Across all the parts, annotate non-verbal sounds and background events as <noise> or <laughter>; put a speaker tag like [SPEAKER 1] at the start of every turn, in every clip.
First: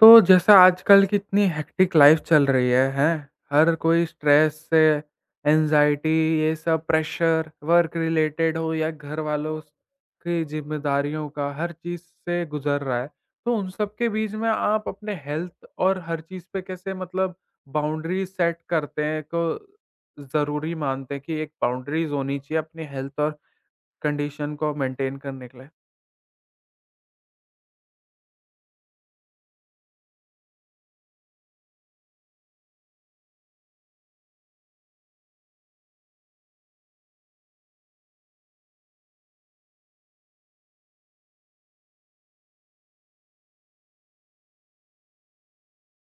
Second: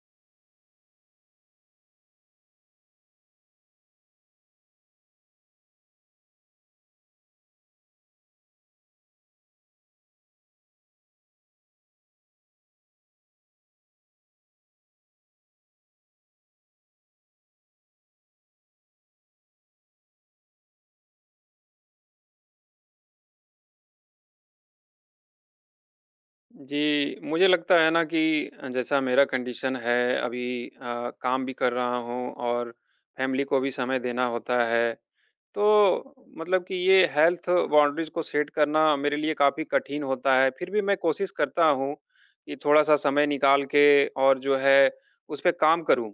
[SPEAKER 1] तो जैसा आजकल की इतनी हेक्टिक लाइफ चल रही है, हैं? हर कोई स्ट्रेस से, एंग्ज़ायटी ये सब प्रेशर, वर्क रिलेटेड हो या घर वालों की ज़िम्मेदारियों का, हर चीज़ से गुज़र रहा है। तो उन सब के बीच में आप अपने हेल्थ और हर चीज़ पे कैसे मतलब बाउंड्रीज़ सेट करते हैं, को ज़रूरी मानते हैं कि एक बाउंड्रीज़ होनी चाहिए अपनी हेल्थ और कंडीशन को मेंटेन करने के लिए?
[SPEAKER 2] जी, मुझे लगता है ना कि जैसा मेरा कंडीशन है अभी, काम भी कर रहा हूँ और फैमिली को भी समय देना होता है। तो मतलब कि ये हेल्थ बाउंड्रीज को सेट करना मेरे लिए काफ़ी कठिन होता है। फिर भी मैं कोशिश करता हूँ कि थोड़ा-सा समय निकाल के और जो है उस पे काम करूँ।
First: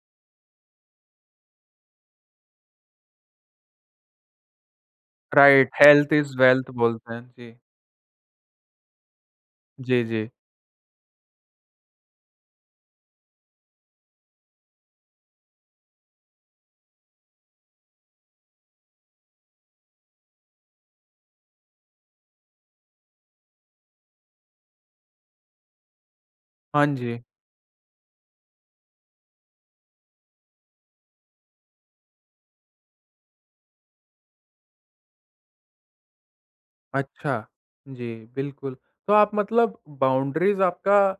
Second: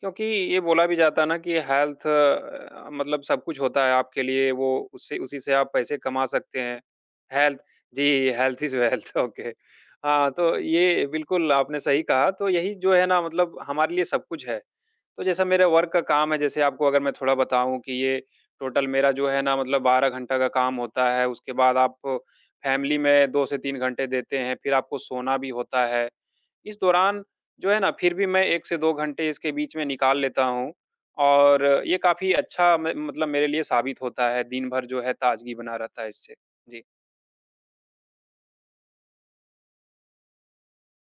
[SPEAKER 2] क्योंकि ये बोला भी जाता है ना कि हेल्थ मतलब सब कुछ होता है, आपके लिए वो उससे उसी से
[SPEAKER 1] राइट,
[SPEAKER 2] आप पैसे
[SPEAKER 1] हेल्थ
[SPEAKER 2] कमा
[SPEAKER 1] इज़
[SPEAKER 2] सकते
[SPEAKER 1] वेल्थ
[SPEAKER 2] हैं।
[SPEAKER 1] बोलते हैं। जी।
[SPEAKER 2] हेल्थ जी, हेल्थ इज़ वेल्थ ओके।
[SPEAKER 1] जी,
[SPEAKER 2] <laughs>
[SPEAKER 1] जी।
[SPEAKER 2] हाँ, तो ये बिल्कुल आपने सही कहा, तो यही जो है ना मतलब हमारे लिए सब कुछ है। तो जैसा मेरा वर्क का काम है, जैसे आपको अगर मैं थोड़ा बताऊँ कि ये टोटल मेरा जो है ना मतलब 12 घंटा का काम होता है, उसके बाद आप फैमिली में 2 से 3 घंटे देते हैं, फिर आपको सोना भी होता है। इस
[SPEAKER 1] हाँ जी।
[SPEAKER 2] दौरान जो है ना फिर भी मैं 1 से 2 घंटे इसके बीच में निकाल लेता हूँ, और ये काफ़ी अच्छा म मतलब मेरे लिए साबित होता है, दिन भर जो है ताज़गी बना रहता है इससे। जी।
[SPEAKER 1] अच्छा, जी, बिल्कुल। तो आप मतलब बाउंड्रीज़ आपका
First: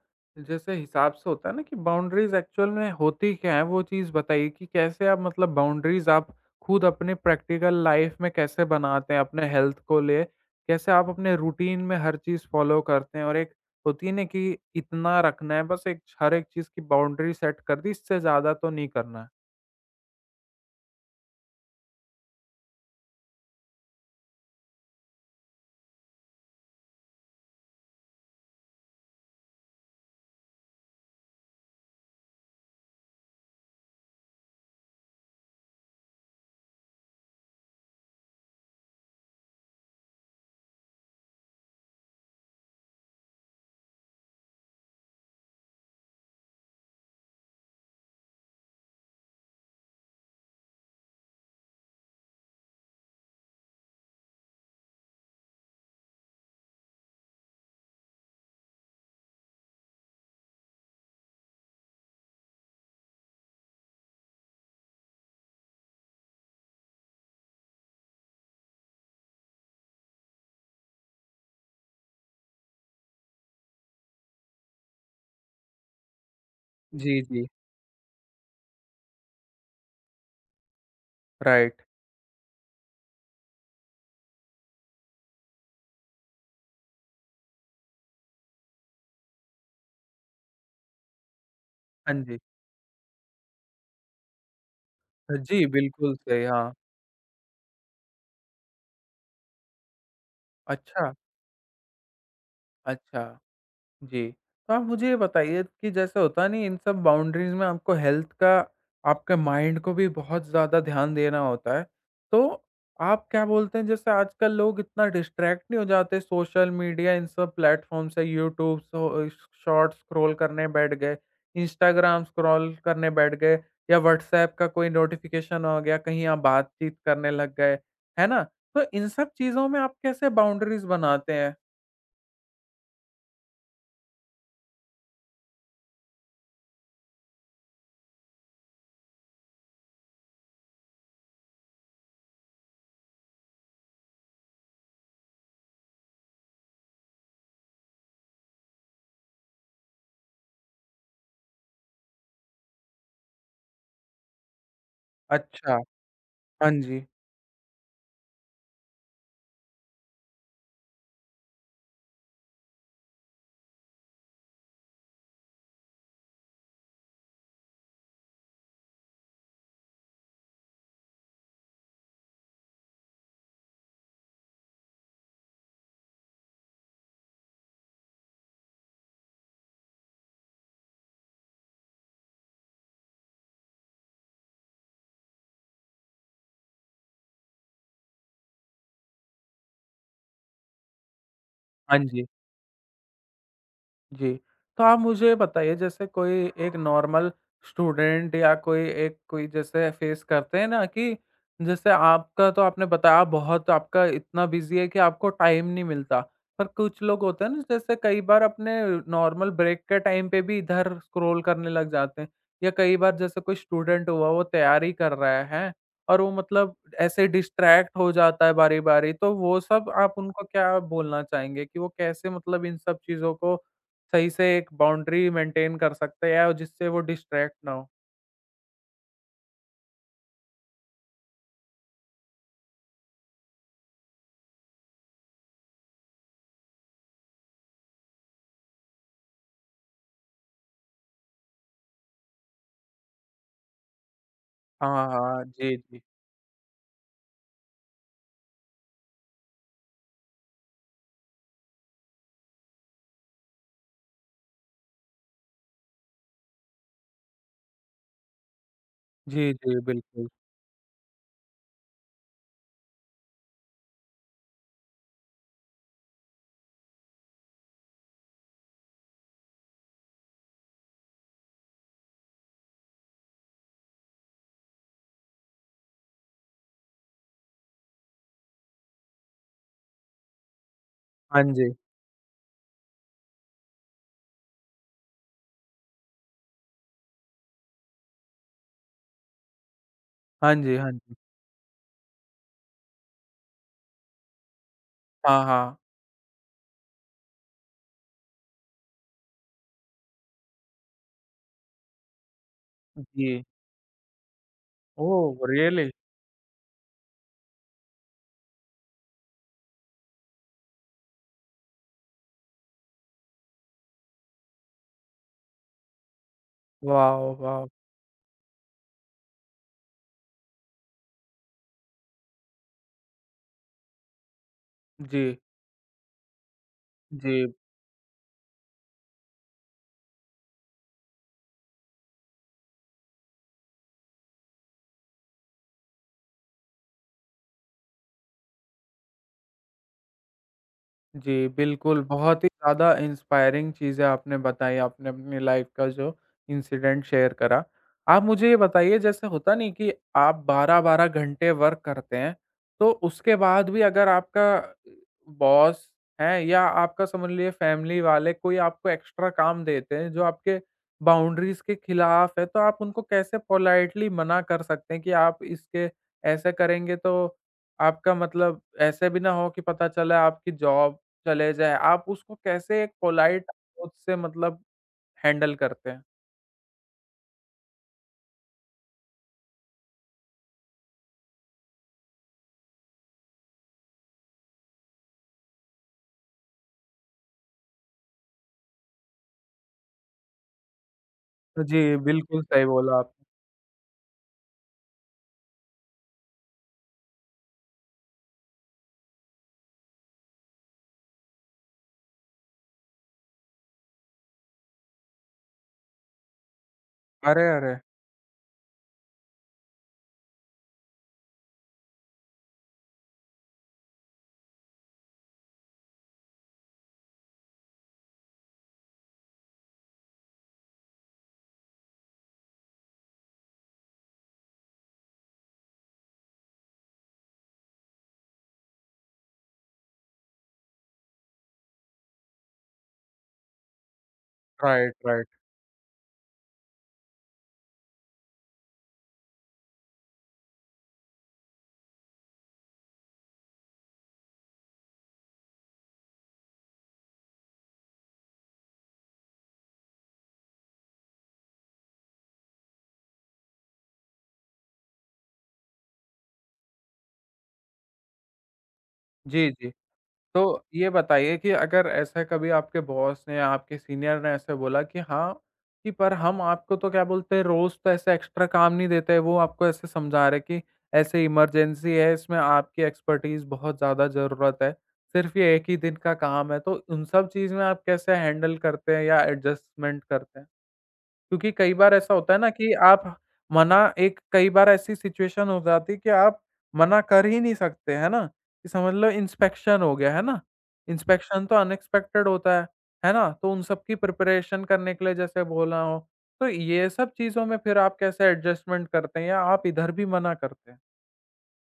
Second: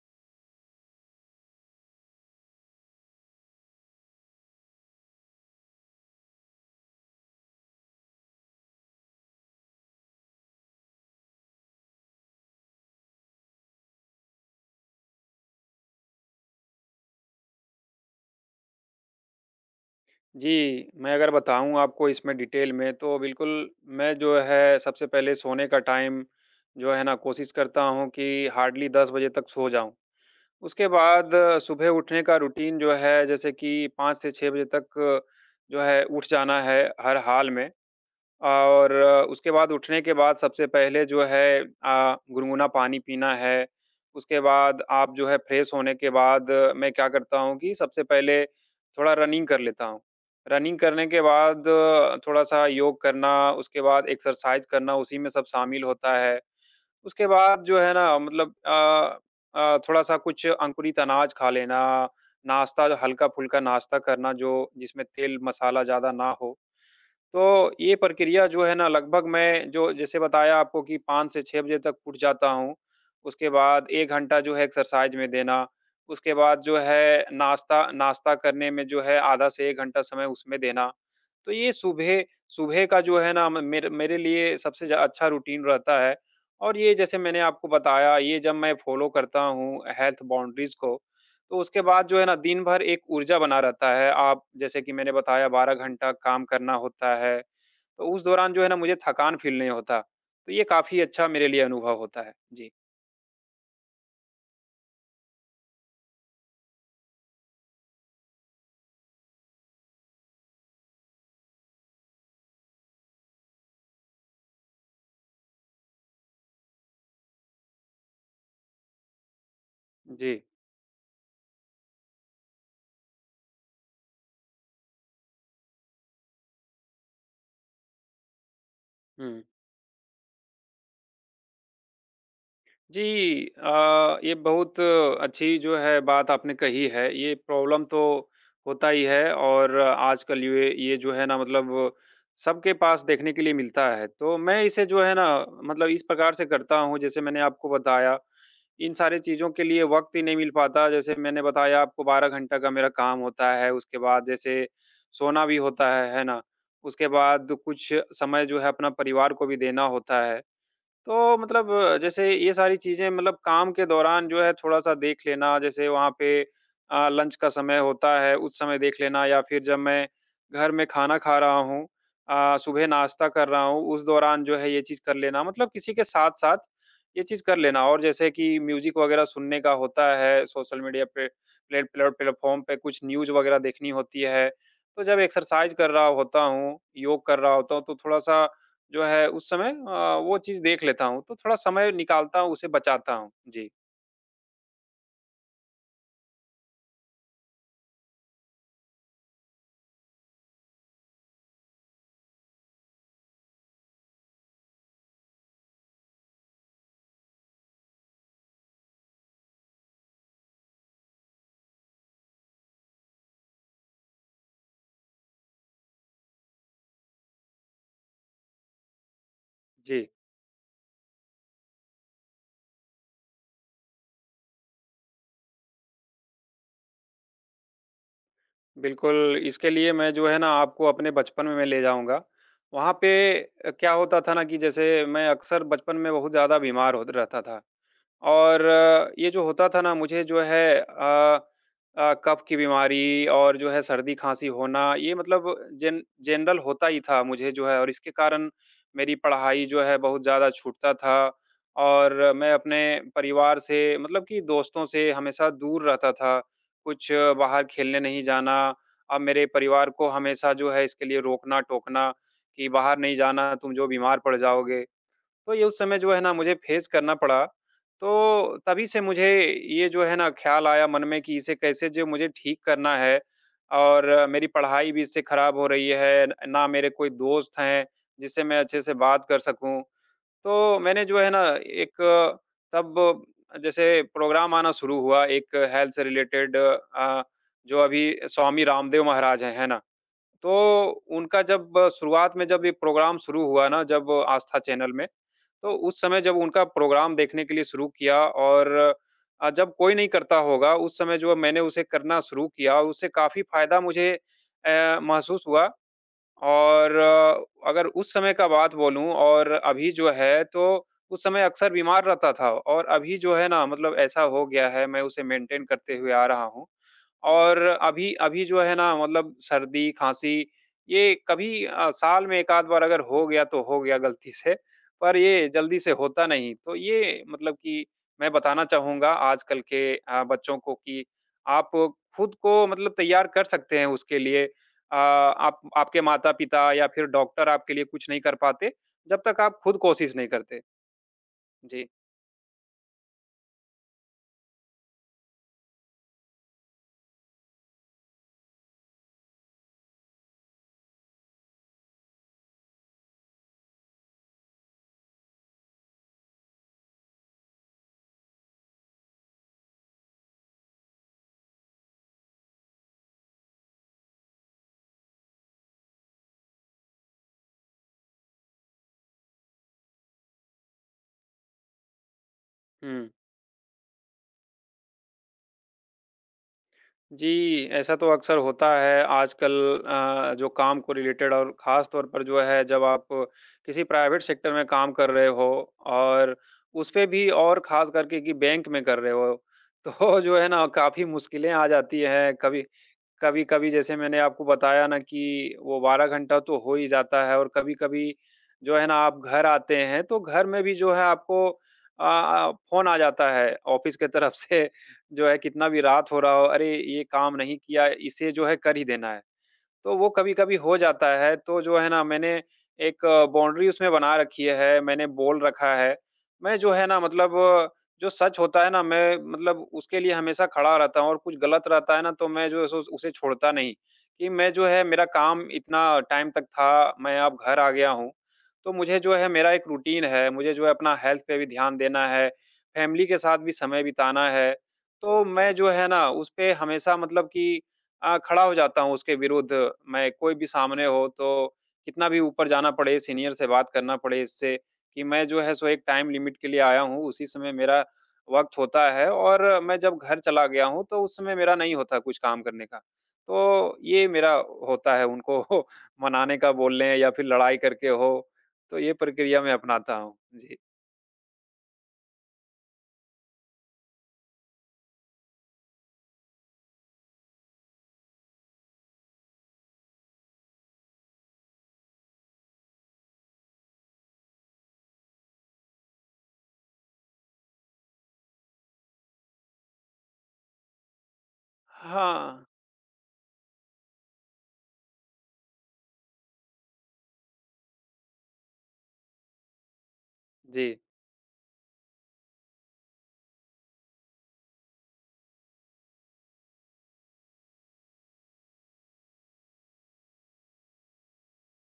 [SPEAKER 1] जैसे हिसाब से होता है ना कि बाउंड्रीज़ एक्चुअल में होती क्या है, वो चीज़ बताइए कि कैसे आप मतलब बाउंड्रीज़ आप खुद अपने प्रैक्टिकल लाइफ़ में कैसे बनाते हैं अपने हेल्थ को ले? कैसे आप अपने रूटीन में हर चीज़ फ़ॉलो करते हैं? और एक होती है ना कि इतना रखना है बस एक हर एक चीज़ की बाउंड्री सेट कर दी, इससे ज़्यादा तो नहीं करना है।
[SPEAKER 2] जी, मैं अगर बताऊँ आपको इसमें डिटेल में, तो बिल्कुल मैं जो है सबसे पहले सोने का टाइम जो है ना कोशिश करता हूँ कि हार्डली 10 बजे तक सो जाऊँ। उसके बाद सुबह उठने का रूटीन जो है जैसे कि 5 से 6 बजे तक जो है उठ जाना है हर हाल में। और उसके बाद उठने के बाद सबसे पहले जो है गुनगुना पानी पीना है। उसके बाद आप जो है फ्रेश होने के बाद मैं क्या करता हूँ कि सबसे पहले थोड़ा रनिंग कर लेता हूँ। रनिंग करने के बाद थोड़ा-सा योग करना, उसके बाद एक्सरसाइज़ करना, उसी में सब शामिल होता है। उसके बाद जो है ना मतलब थोड़ा-सा कुछ अंकुरित अनाज खा लेना, नाश्ता हल्का-फुल्का नाश्ता करना, जो जिसमें तेल मसाला ज़्यादा ना हो। तो ये प्रक्रिया जो है ना लगभग मैं जो जैसे बताया आपको कि 5 से 6 बजे तक उठ जाता हूँ। उसके बाद 1 घंटा जो है एक्सरसाइज में देना, उसके बाद जो
[SPEAKER 1] जी,
[SPEAKER 2] है
[SPEAKER 1] जी।
[SPEAKER 2] नाश्ता नाश्ता करने में जो है आधा से 1 घंटा समय उसमें देना। तो ये
[SPEAKER 1] राइट।
[SPEAKER 2] सुबह सुबह का जो है ना म मेरे मेरे लिए सबसे ज अच्छा रूटीन रहता है, और ये जैसे मैंने आपको बताया, ये जब मैं फ़ॉलो करता हूँ हेल्थ बाउंड्रीज़ को, तो उसके बाद
[SPEAKER 1] हाँ
[SPEAKER 2] जो है ना
[SPEAKER 1] जी।
[SPEAKER 2] दिन भर एक ऊर्जा बना रहता है। आप जैसे कि मैंने बताया
[SPEAKER 1] जी,
[SPEAKER 2] 12 घंटा
[SPEAKER 1] बिल्कुल सही।
[SPEAKER 2] काम
[SPEAKER 1] हाँ।
[SPEAKER 2] करना होता है, तो उस दौरान जो है ना मुझे थकान फ़ील नहीं होता। तो ये काफ़ी
[SPEAKER 1] अच्छा,
[SPEAKER 2] अच्छा मेरे लिए अनुभव होता है। जी।
[SPEAKER 1] अच्छा। जी। तो आप मुझे ये बताइए कि जैसे होता नहीं इन सब बाउंड्रीज़ में आपको हेल्थ का आपके माइंड को भी बहुत ज़्यादा ध्यान देना होता है। तो आप क्या बोलते हैं जैसे आजकल लोग इतना डिस्ट्रैक्ट नहीं हो जाते सोशल मीडिया इन सब प्लेटफ़ॉर्म से यूट्यूब सो श शॉर्ट्स स्क्रॉल
[SPEAKER 2] जी।
[SPEAKER 1] करने बैठ गए, इंस्टाग्राम स्क्रॉल करने बैठ गए या व्हाट्सऐप का कोई नोटिफ़िकेशन हो गया, कहीं आप बातचीत करने लग गए, है ना? तो इन सब
[SPEAKER 2] हुँ।
[SPEAKER 1] चीज़ों में आप कैसे बाउंड्रीज़ बनाते हैं?
[SPEAKER 2] जी, ये बहुत अच्छी जो है बात आपने कही है। ये प्रॉब्लम तो होता ही है, और आजकल ये जो है ना मतलब सबके पास देखने के लिए मिलता है। तो मैं इसे जो है ना मतलब इस प्रकार से करता हूँ, जैसे मैंने आपको बताया, इन सारी चीज़ों के लिए वक़्त ही नहीं मिल पाता। जैसे मैंने बताया आपको 12 घंटा का मेरा काम होता है, उसके बाद जैसे सोना भी
[SPEAKER 1] अच्छा।
[SPEAKER 2] होता है ना?
[SPEAKER 1] हाँ जी।
[SPEAKER 2] उसके बाद कुछ समय जो है अपना परिवार को भी देना होता है। तो मतलब जैसे ये सारी चीज़ें मतलब काम के दौरान जो है थोड़ा-सा देख लेना, जैसे वहाँ पे लंच का समय होता है, उस समय देख लेना, या फिर जब मैं घर में खाना खा रहा हूँ, सुबह नाश्ता कर रहा हूँ, उस दौरान जो है ये चीज़ कर लेना। मतलब किसी के साथ-साथ ये चीज़ कर लेना, और जैसे कि म्यूज़िक वगैरह सुनने का होता है, सोशल मीडिया पे प्लेट प्लेट प्लेटफ़ॉर्म पे कुछ न्यूज़ वगैरह देखनी होती है। तो जब एक्सरसाइज़ कर रहा होता हूँ, योग कर रहा होता हूँ, तो थोड़ा-सा जो है उस समय वो चीज़ देख लेता हूँ, तो थोड़ा समय
[SPEAKER 1] हाँ जी।
[SPEAKER 2] निकालता हूँ, उसे बचाता हूँ। जी,
[SPEAKER 1] जी, तो आप मुझे बताइए जैसे कोई एक नॉर्मल स्टूडेंट या कोई एक कोई जैसे फेस करते हैं ना कि जैसे आपका तो आपने बताया बहुत आपका इतना बिज़ी है कि आपको टाइम नहीं मिलता। पर कुछ लोग होते हैं ना जैसे कई बार अपने नॉर्मल ब्रेक के टाइम पे भी इधर स्क्रॉल करने लग जाते हैं या कई बार जैसे कोई स्टूडेंट हुआ वो तैयारी कर रहा है, हैं? और वो मतलब ऐसे डिस्ट्रैक्ट हो जाता है बारी-बारी तो वो सब
[SPEAKER 2] जी।
[SPEAKER 1] आप उनको क्या बोलना चाहेंगे कि वो कैसे मतलब इन सब चीज़ों को सही से एक बाउंड्री मेंटेन कर सकते हैं और जिससे वो डिस्ट्रैक्ट ना हो।
[SPEAKER 2] बिल्कुल, इसके लिए मैं जो है ना आपको अपने बचपन में मैं ले जाऊँगा। वहाँ पे क्या होता था ना कि जैसे मैं अक्सर बचपन में बहुत ज़्यादा बीमार होत रहता था। और ये जो होता था ना, मुझे जो है कफ की बीमारी और जो है सर्दी-खाँसी होना,
[SPEAKER 1] हाँ,
[SPEAKER 2] ये
[SPEAKER 1] हाँ।
[SPEAKER 2] मतलब
[SPEAKER 1] जी, जी।
[SPEAKER 2] जेन जनरल होता ही था मुझे जो है, और इसके कारण मेरी पढ़ाई जो है बहुत ज़्यादा छूटता था, और मैं अपने परिवार से मतलब कि दोस्तों से हमेशा दूर रहता था। कुछ बाहर खेलने नहीं जाना, अब मेरे
[SPEAKER 1] जी, जी,
[SPEAKER 2] परिवार को
[SPEAKER 1] बिल्कुल।
[SPEAKER 2] हमेशा जो है इसके लिए रोकना-टोकना कि बाहर नहीं जाना, तुम जो बीमार पड़ जाओगे। तो ये उस समय जो है ना मुझे फेस करना पड़ा। तो तभी से मुझे ये जो है ना ख़्याल आया मन में कि इसे कैसे जो मुझे ठीक करना है, और मेरी पढ़ाई भी इससे ख़राब हो रही है, ना मेरे कोई दोस्त हैं जिससे मैं अच्छे से बात कर सकूँ। तो मैंने जो है ना
[SPEAKER 1] हाँ जी।
[SPEAKER 2] एक तब जैसे प्रोग्राम आना शुरू हुआ, एक हेल्थ से रिलेटेड जो अभी स्वामी रामदेव महाराज हैं, है ना? तो
[SPEAKER 1] हाँ जी, हाँ जी।
[SPEAKER 2] उनका जब शुरुआत में जब ये प्रोग्राम शुरू हुआ ना, जब आस्था चैनल में,
[SPEAKER 1] हाँ,
[SPEAKER 2] तो
[SPEAKER 1] हाँ।
[SPEAKER 2] उस समय जब उनका प्रोग्राम देखने के लिए शुरू किया, और जब कोई नहीं करता होगा, उस समय जो मैंने उसे करना शुरू किया, और उससे काफ़ी
[SPEAKER 1] जी।
[SPEAKER 2] फ़ायदा मुझे
[SPEAKER 1] ओह!
[SPEAKER 2] महसूस हुआ।
[SPEAKER 1] रियली?
[SPEAKER 2] और अगर उस समय का बात बोलूँ और अभी जो है, तो उस समय अक्सर बीमार रहता था, और अभी जो है ना मतलब ऐसा हो गया है, मैं उसे मेंटेन करते हुए आ रहा हूँ।
[SPEAKER 1] वॉव!
[SPEAKER 2] और
[SPEAKER 1] वॉव!
[SPEAKER 2] अभी अभी जो है ना मतलब सर्दी, खाँसी ये कभी साल में 1 आध बार अगर हो गया तो हो गया गलती से, पर
[SPEAKER 1] जी,
[SPEAKER 2] ये जल्दी से होता नहीं। तो ये
[SPEAKER 1] जी।
[SPEAKER 2] मतलब कि मैं बताना चाहूँगा आजकल के बच्चों को कि आप खुद को मतलब तैयार कर सकते हैं उसके लिए। आप आपके माता-पिता या फिर डॉक्टर आपके लिए कुछ नहीं कर पाते, जब तक आप खुद कोशिश नहीं करते।
[SPEAKER 1] जी,
[SPEAKER 2] जी।
[SPEAKER 1] बिल्कुल, बहुत ही ज़्यादा इंस्पायरिंग चीज़ें आपने बताई, आपने अपनी लाइफ़ का जो इंसिडेंट शेयर करा। आप मुझे ये बताइए जैसे होता नहीं कि आप 12-12 घंटे वर्क करते हैं, तो उसके बाद भी अगर आपका बॉस है या आपका समझ लीजिए फैमिली वाले कोई आपको एक्स्ट्रा काम देते हैं जो आपके बाउंड्रीज़ के खिलाफ है, तो आप उनको कैसे पोलाइटली मना कर सकते हैं कि आप इसके ऐसे करेंगे तो आपका मतलब ऐसे भी ना हो कि पता चला आपकी जॉब चले जाएँ, आप उसको कैसे एक
[SPEAKER 2] हुँ।
[SPEAKER 1] पोलाइट अप्रोच से मतलब हैंडल करते हैं?
[SPEAKER 2] जी, ऐसा तो अक्सर होता है आजकल, जो काम को रिलेटेड, और ख़ास तौर पर जो है जब आप किसी प्राइवेट सेक्टर में काम कर रहे हो, और उस पे भी और ख़ास करके कि बैंक में कर रहे हो, तो <laughs> जो है ना काफ़ी मुश्किलें आ
[SPEAKER 1] जी,
[SPEAKER 2] जाती हैं।
[SPEAKER 1] बिल्कुल
[SPEAKER 2] कभी
[SPEAKER 1] सही बोला आपने।
[SPEAKER 2] कभी-कभी जैसे मैंने आपको बताया ना कि वो 12 घंटा तो हो ही जाता है, और कभी-कभी जो है ना आप घर आते हैं, तो घर में भी जो है आपको फ़ोन आ जाता है ऑफ़िस के तरफ से। <laughs> जो है कितना भी रात हो रहा हो, "अरे! ये काम
[SPEAKER 1] अरे,
[SPEAKER 2] नहीं
[SPEAKER 1] अरे!
[SPEAKER 2] किया, इसे जो है कर ही देना है।" तो वो कभी-कभी हो जाता है, तो जो है ना मैंने एक बाउंड्री उसमें बना रखी है, मैंने बोल रखा है। मैं जो है ना मतलब जो सच होता है ना, मैं मतलब उसके लिए हमेशा खड़ा रहता हूँ, और कुछ गलत रहता है ना तो मैं जो है सो उसे छोड़ता नहीं, कि मैं जो है मेरा काम इतना टाइम तक था, मैं अब घर आ गया हूँ। तो मुझे जो है मेरा एक रूटीन है, मुझे जो है अपना हेल्थ पे भी ध्यान देना है, फैमिली के साथ भी समय बिताना है।
[SPEAKER 1] राइट,
[SPEAKER 2] तो
[SPEAKER 1] राइट।
[SPEAKER 2] मैं जो है ना उस पे हमेशा मतलब कि खड़ा हो जाता हूँ उसके विरुद्ध, मैं कोई भी सामने हो तो कितना भी ऊपर जाना पड़े, सीनियर से बात करना पड़े, इससे कि मैं जो है सो एक टाइम लिमिट के लिए आया हूँ, उसी समय मेरा वक़्त होता है, और मैं जब घर चला गया हूँ तो उस समय मेरा नहीं होता कुछ काम करने का। तो ये मेरा होता है उनको <laughs> मनाने का, बोलने या फिर लड़ाई करके हो, तो ये प्रक्रिया
[SPEAKER 1] जी,
[SPEAKER 2] मैं
[SPEAKER 1] जी।
[SPEAKER 2] अपनाता हूँ। जी।
[SPEAKER 1] तो ये बताइए कि अगर ऐसा कभी आपके बॉस ने या आपके सीनियर ने ऐसे बोला कि हाँ, कि पर हम आपको तो क्या बोलते हैं रोज़ तो ऐसे एक्स्ट्रा काम नहीं देते हैं, वो आपको ऐसे समझा रहे कि ऐसे इमरजेंसी है, इसमें आपकी एक्सपर्टीज़ बहुत ज़्यादा ज़रूरत है, सिर्फ़ ये एक ही दिन का काम है। तो उन सब चीज़ में आप कैसे हैंडल करते हैं या एडजस्टमेंट करते हैं? क्योंकि कई बार ऐसा होता है
[SPEAKER 2] हाँ,
[SPEAKER 1] ना कि आप मना एक कई बार ऐसी सिचुएशन हो जाती है कि आप मना कर ही नहीं सकते, है ना? कि समझ लो इंस्पेक्शन हो गया, है ना?
[SPEAKER 2] जी।
[SPEAKER 1] इंस्पेक्शन तो अनएक्सपेक्टेड होता है ना? तो उन सब की प्रिपरेशन करने के लिए जैसे बोला हो, तो ये सब चीज़ों में फिर आप कैसे एडजस्टमेंट करते हैं या आप इधर भी मना करते हैं?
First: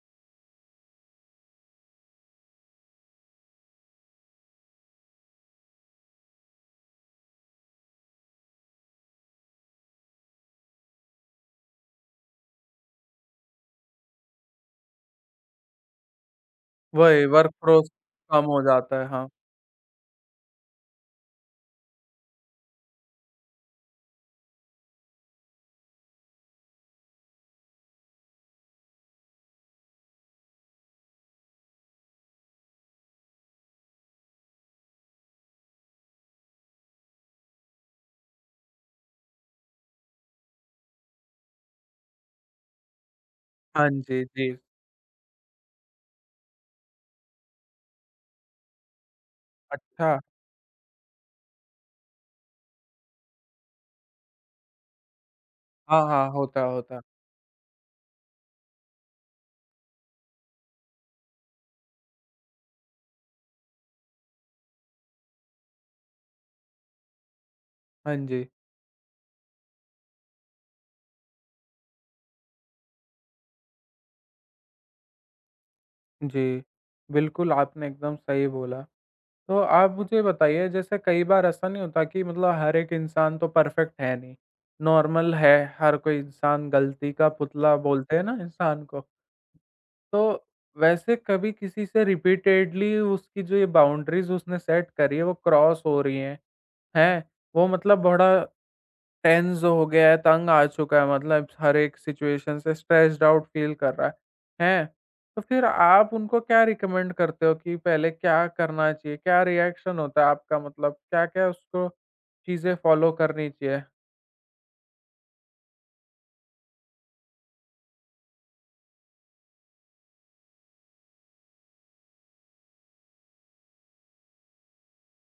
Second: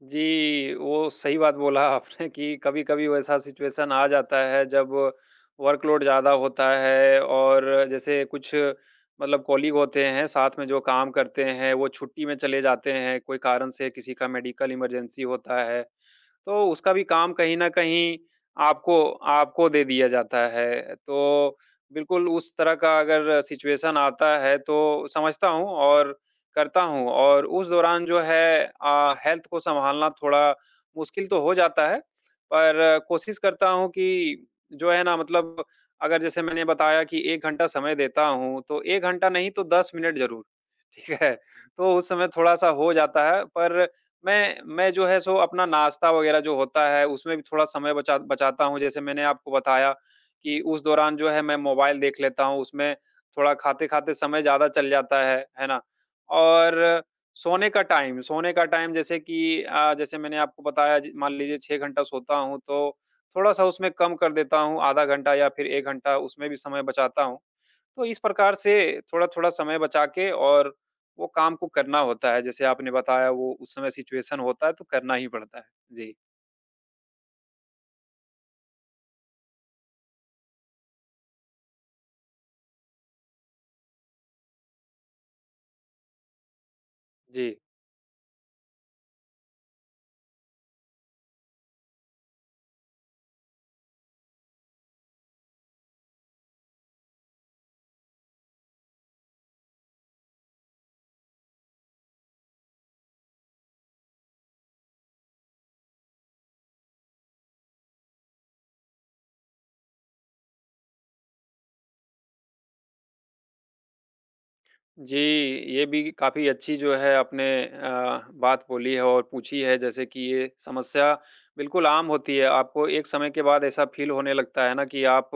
[SPEAKER 2] जी, वो सही बात बोला आपने कि कभी-कभी वैसा सिचुएशन आ जाता है जब वर्कलोड ज़्यादा होता है, और जैसे कुछ मतलब कॉलीग होते हैं साथ में जो काम करते हैं, वो छुट्टी में चले जाते हैं, कोई कारण से किसी का मेडिकल इमरजेंसी होता है, तो उसका भी
[SPEAKER 1] वही
[SPEAKER 2] काम
[SPEAKER 1] वर्क
[SPEAKER 2] कहीं न
[SPEAKER 1] फ़ोर्स
[SPEAKER 2] कहीं
[SPEAKER 1] कम हो
[SPEAKER 2] आपको
[SPEAKER 1] जाता है, हाँ।
[SPEAKER 2] आपको दे दिया जाता है। तो बिल्कुल उस तरह का अगर सिचुएशन आता है तो समझता हूँ और करता हूँ, और उस दौरान जो है हेल्थ को सँभालना थोड़ा मुश्किल तो हो जाता है, पर कोशिश करता हूँ कि जो है ना मतलब अगर जैसे मैंने बताया कि 1 घंटा समय देता हूँ, तो 1 घंटा नहीं तो 10 मिनट ज़रूर, ठीक है? तो उस समय थोड़ा-सा हो जाता है, पर
[SPEAKER 1] हाँ जी, जी।
[SPEAKER 2] मैं जो है सो अपना नाश्ता वग़ैरह जो होता है, उसमें भी थोड़ा समय बचाता हूँ। जैसे मैंने आपको बताया
[SPEAKER 1] अच्छा।
[SPEAKER 2] कि उस दौरान जो है मैं मोबाइल देख लेता हूँ, उसमें थोड़ा खाते-खाते समय ज़्यादा चल जाता है ना?
[SPEAKER 1] हाँ, हाँ, होता है, होता है।
[SPEAKER 2] और सोने का टाइम जैसे कि जैसे मैंने आपको बताया ज मान लीजिए 6 घंटा सोता हूँ, तो थोड़ा-सा उसमें कम कर देता हूँ, आधा घंटा या फिर 1 घंटा उसमें भी समय बचाता हूँ। तो
[SPEAKER 1] हाँ
[SPEAKER 2] इस
[SPEAKER 1] जी।
[SPEAKER 2] प्रकार से थोड़ा-थोड़ा समय बचा के और वो काम को करना होता है। जैसे आपने बताया वो उस समय सिचुएशन होता है तो करना ही पड़ता है। जी।
[SPEAKER 1] जी, बिल्कुल, आपने एकदम सही बोला। तो आप मुझे बताइए जैसे कई बार ऐसा नहीं होता कि मतलब हर एक इंसान तो परफेक्ट है नहीं, नॉर्मल है, हर कोई इंसान गलती का
[SPEAKER 2] जी।
[SPEAKER 1] पुतला बोलते हैं ना इंसान को। तो वैसे कभी किसी से रिपीटेडली उसकी जो ये बाउंड्रीज़ उसने सेट करी है वो क्रॉस हो रही हैं, हैं? वो मतलब बड़ा टेंस हो गया है, तंग आ चुका है मतलब हर एक सिचुएशन से स्ट्रेस्ड आउट फील कर रहा है, हैं? तो फिर आप उनको क्या रिकमेंड करते हो कि पहले क्या करना चाहिए? क्या रिएक्शन होता है आपका मतलब क्या-क्या उसको चीज़ें फ़ॉलो करनी चाहिए?
[SPEAKER 2] जी, ये भी काफ़ी अच्छी जो है आपने बात बोली है और पूछी है जैसे कि ये समस्या बिल्कुल आम होती है। आपको एक समय के बाद ऐसा फ़ील होने लगता है ना कि आप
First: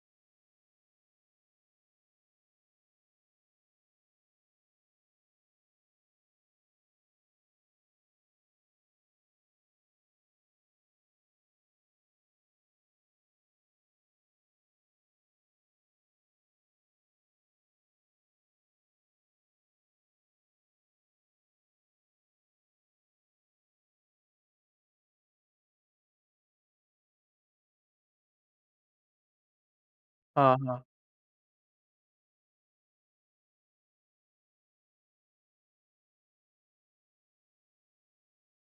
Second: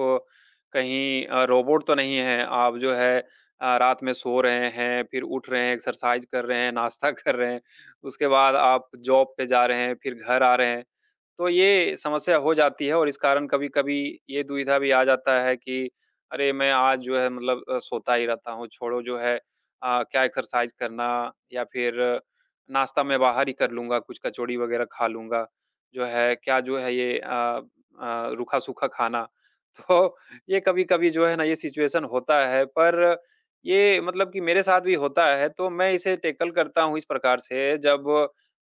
[SPEAKER 2] कहीं रोबोट तो नहीं हैं। आप जो है रात में सो रहे हैं, फिर उठ रहे हैं, एक्सरसाइज़ कर रहे हैं, नाश्ता <laughs> कर रहे हैं, उसके बाद आप जॉब पे जा रहे हैं, फिर घर आ रहे हैं। तो ये समस्या हो जाती है और इस कारण कभी-कभी ये दुविधा भी आ जाता है कि अरे! मैं आज जो है मतलब सोता ही रहता हूँ, छोड़ो जो है क्या एक्सरसाइज करना या फिर नाश्ता मैं बाहर ही कर लूँगा, कुछ कचौड़ी वग़ैरह खा लूँगा, जो है क्या जो है ये रूखा-सूखा खाना। <laughs> तो
[SPEAKER 1] हाँ,
[SPEAKER 2] ये
[SPEAKER 1] हाँ।
[SPEAKER 2] कभी-कभी जो है ना ये सिचुएशन होता है, पर ये मतलब कि मेरे साथ भी होता है, तो मैं इसे टैकल करता हूँ इस प्रकार से जब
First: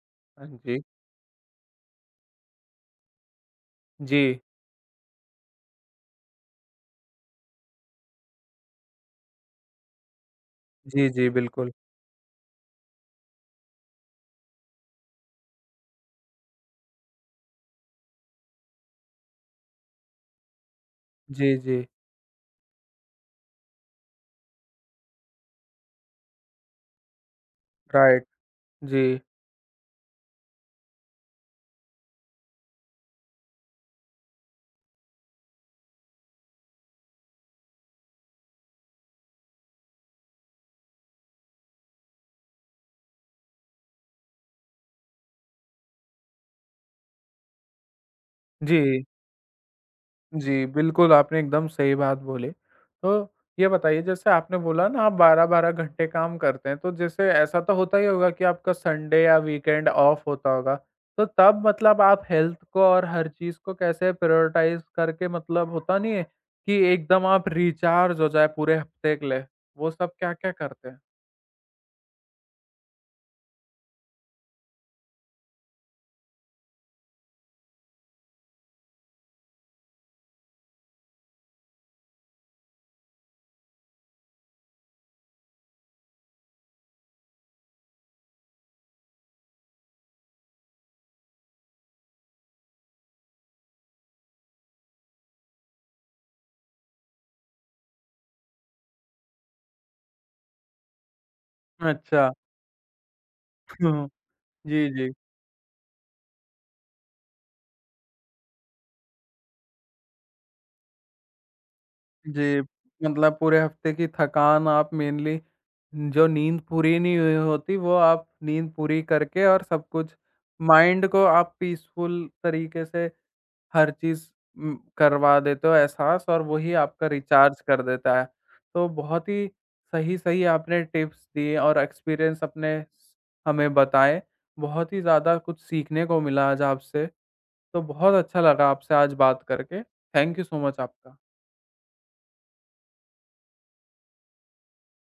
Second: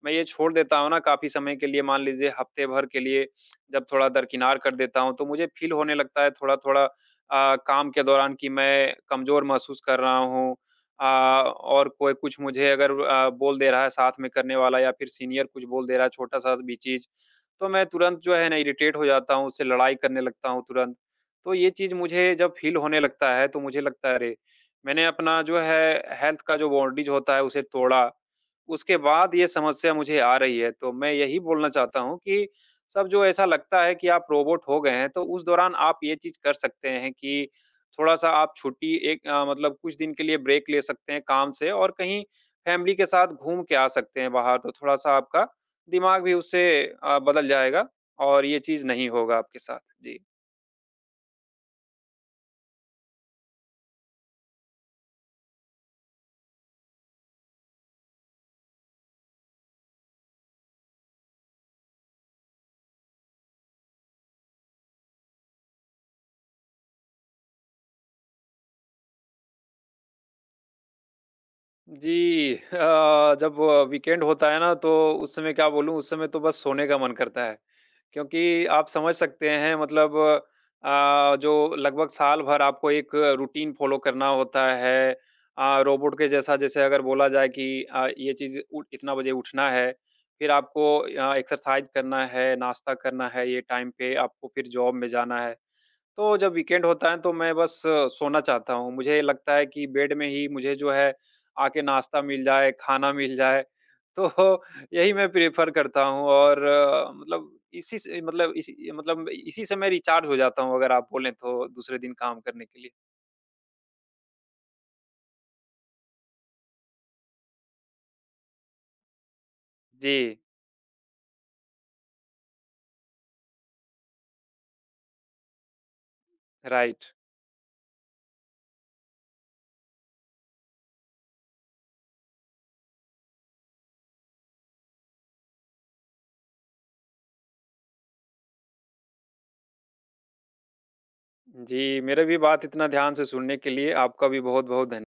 [SPEAKER 2] मैं ये
[SPEAKER 1] हाँ
[SPEAKER 2] छोड़ देता
[SPEAKER 1] जी।
[SPEAKER 2] हूँ ना काफ़ी समय के लिए, मान लीजिए हफ़्ते भर के लिए जब थोड़ा
[SPEAKER 1] जी।
[SPEAKER 2] दरकिनार कर देता हूँ, तो मुझे फ़ील होने लगता है थोड़ा-थोड़ा काम के दौरान कि मैं कमज़ोर महसूस कर रहा हूँ
[SPEAKER 1] जी, जी, बिल्कुल।
[SPEAKER 2] और कोई कुछ मुझे अगर बोल दे रहा है साथ में करने वाला या फिर सीनियर कुछ बोल दे रहा है छोटा-सा भी चीज़, तो मैं तुरंत जो है ना इरिटेट हो जाता हूँ, उससे लड़ाई करने लगता हूँ तुरंत। तो
[SPEAKER 1] जी,
[SPEAKER 2] ये
[SPEAKER 1] जी।
[SPEAKER 2] चीज़ मुझे जब फ़ील होने लगता है तो मुझे लगता है अरे! मैंने अपना जो है हेल्थ का जो बाउंड्रीज़ होता है उसे तोड़ा,
[SPEAKER 1] राइट।
[SPEAKER 2] उसके
[SPEAKER 1] जी।
[SPEAKER 2] बाद ये समस्या मुझे आ रही है। तो मैं यही बोलना चाहता हूँ कि सब जो ऐसा लगता है कि आप रोबोट हो गए हैं, तो उस दौरान आप ये चीज़ कर सकते हैं कि थोड़ा-सा आप छुट्टी एक मतलब कुछ दिन के लिए ब्रेक ले सकते हैं काम से और कहीं फैमिली के साथ घूम के आ सकते हैं बाहर, तो थोड़ा-सा आपका दिमाग भी उससे बदल जाएगा और ये चीज़
[SPEAKER 1] जी।
[SPEAKER 2] नहीं होगा आपके साथ। जी।
[SPEAKER 1] जी, बिल्कुल, आपने एकदम सही बात बोली। तो ये बताइए जैसे आपने बोला ना आप 12-12 घंटे काम करते हैं, तो जैसे ऐसा तो होता ही होगा कि आपका संडे या वीकेंड ऑफ होता होगा। तो तब मतलब आप हेल्थ को और हर चीज़ को कैसे प्रायोरिटाइज़ करके मतलब होता नहीं है कि एकदम आप रिचार्ज हो जाए पूरे हफ्ते के लिए, वो सब क्या-क्या करते हैं?
[SPEAKER 2] जी जब वीकेंड होता है ना तो उस समय क्या बोलूँ, उस समय तो बस सोने का मन करता है। क्योंकि आप समझ सकते हैं मतलब जो लगभग साल भर आपको एक रूटीन फ़ॉलो करना होता है। रोबोट के जैसा जैसे अगर बोला जाए कि ये चीज़ उ इतना बजे उठना है, फिर आपको एक्सरसाइज़ करना है, नाश्ता करना है, ये टाइम पे आपको फिर जॉब में जाना है। तो जब वीकेंड होता है तो मैं बस सोना चाहता हूँ। मुझे लगता है कि बेड में ही मुझे जो है आके नाश्ता
[SPEAKER 1] अच्छा।
[SPEAKER 2] मिल जाए, खाना मिल जाए,
[SPEAKER 1] <laughs>
[SPEAKER 2] तो <laughs>
[SPEAKER 1] जी, जी।
[SPEAKER 2] यही मैं प्रेफ़र करता हूँ और मतलब इसी से मैं रिचार्ज हो जाता हूँ अगर आप बोलें तो दूसरे दिन काम
[SPEAKER 1] जी,
[SPEAKER 2] करने के लिए।
[SPEAKER 1] मतलब पूरे हफ्ते की थकान आप मेनली जो नींद पूरी नहीं हुई होती वो आप नींद पूरी करके और सब कुछ
[SPEAKER 2] जी,
[SPEAKER 1] माइंड को आप पीसफुल तरीके से हर चीज़ करवा देते हो एहसास और वही
[SPEAKER 2] राइट।
[SPEAKER 1] आपका रिचार्ज कर देता है। तो बहुत ही सही-सही आपने टिप्स दिए और एक्सपीरियंस अपने हमें बताएँ। बहुत ही ज़्यादा कुछ सीखने को मिला आज आपसे। तो बहुत अच्छा लगा आपसे आज बात करके। थैंक यू सो मच आपका।
[SPEAKER 2] जी, मेरा भी बात इतना ध्यान से सुनने के लिए आपका भी बहुत-बहुत धन्य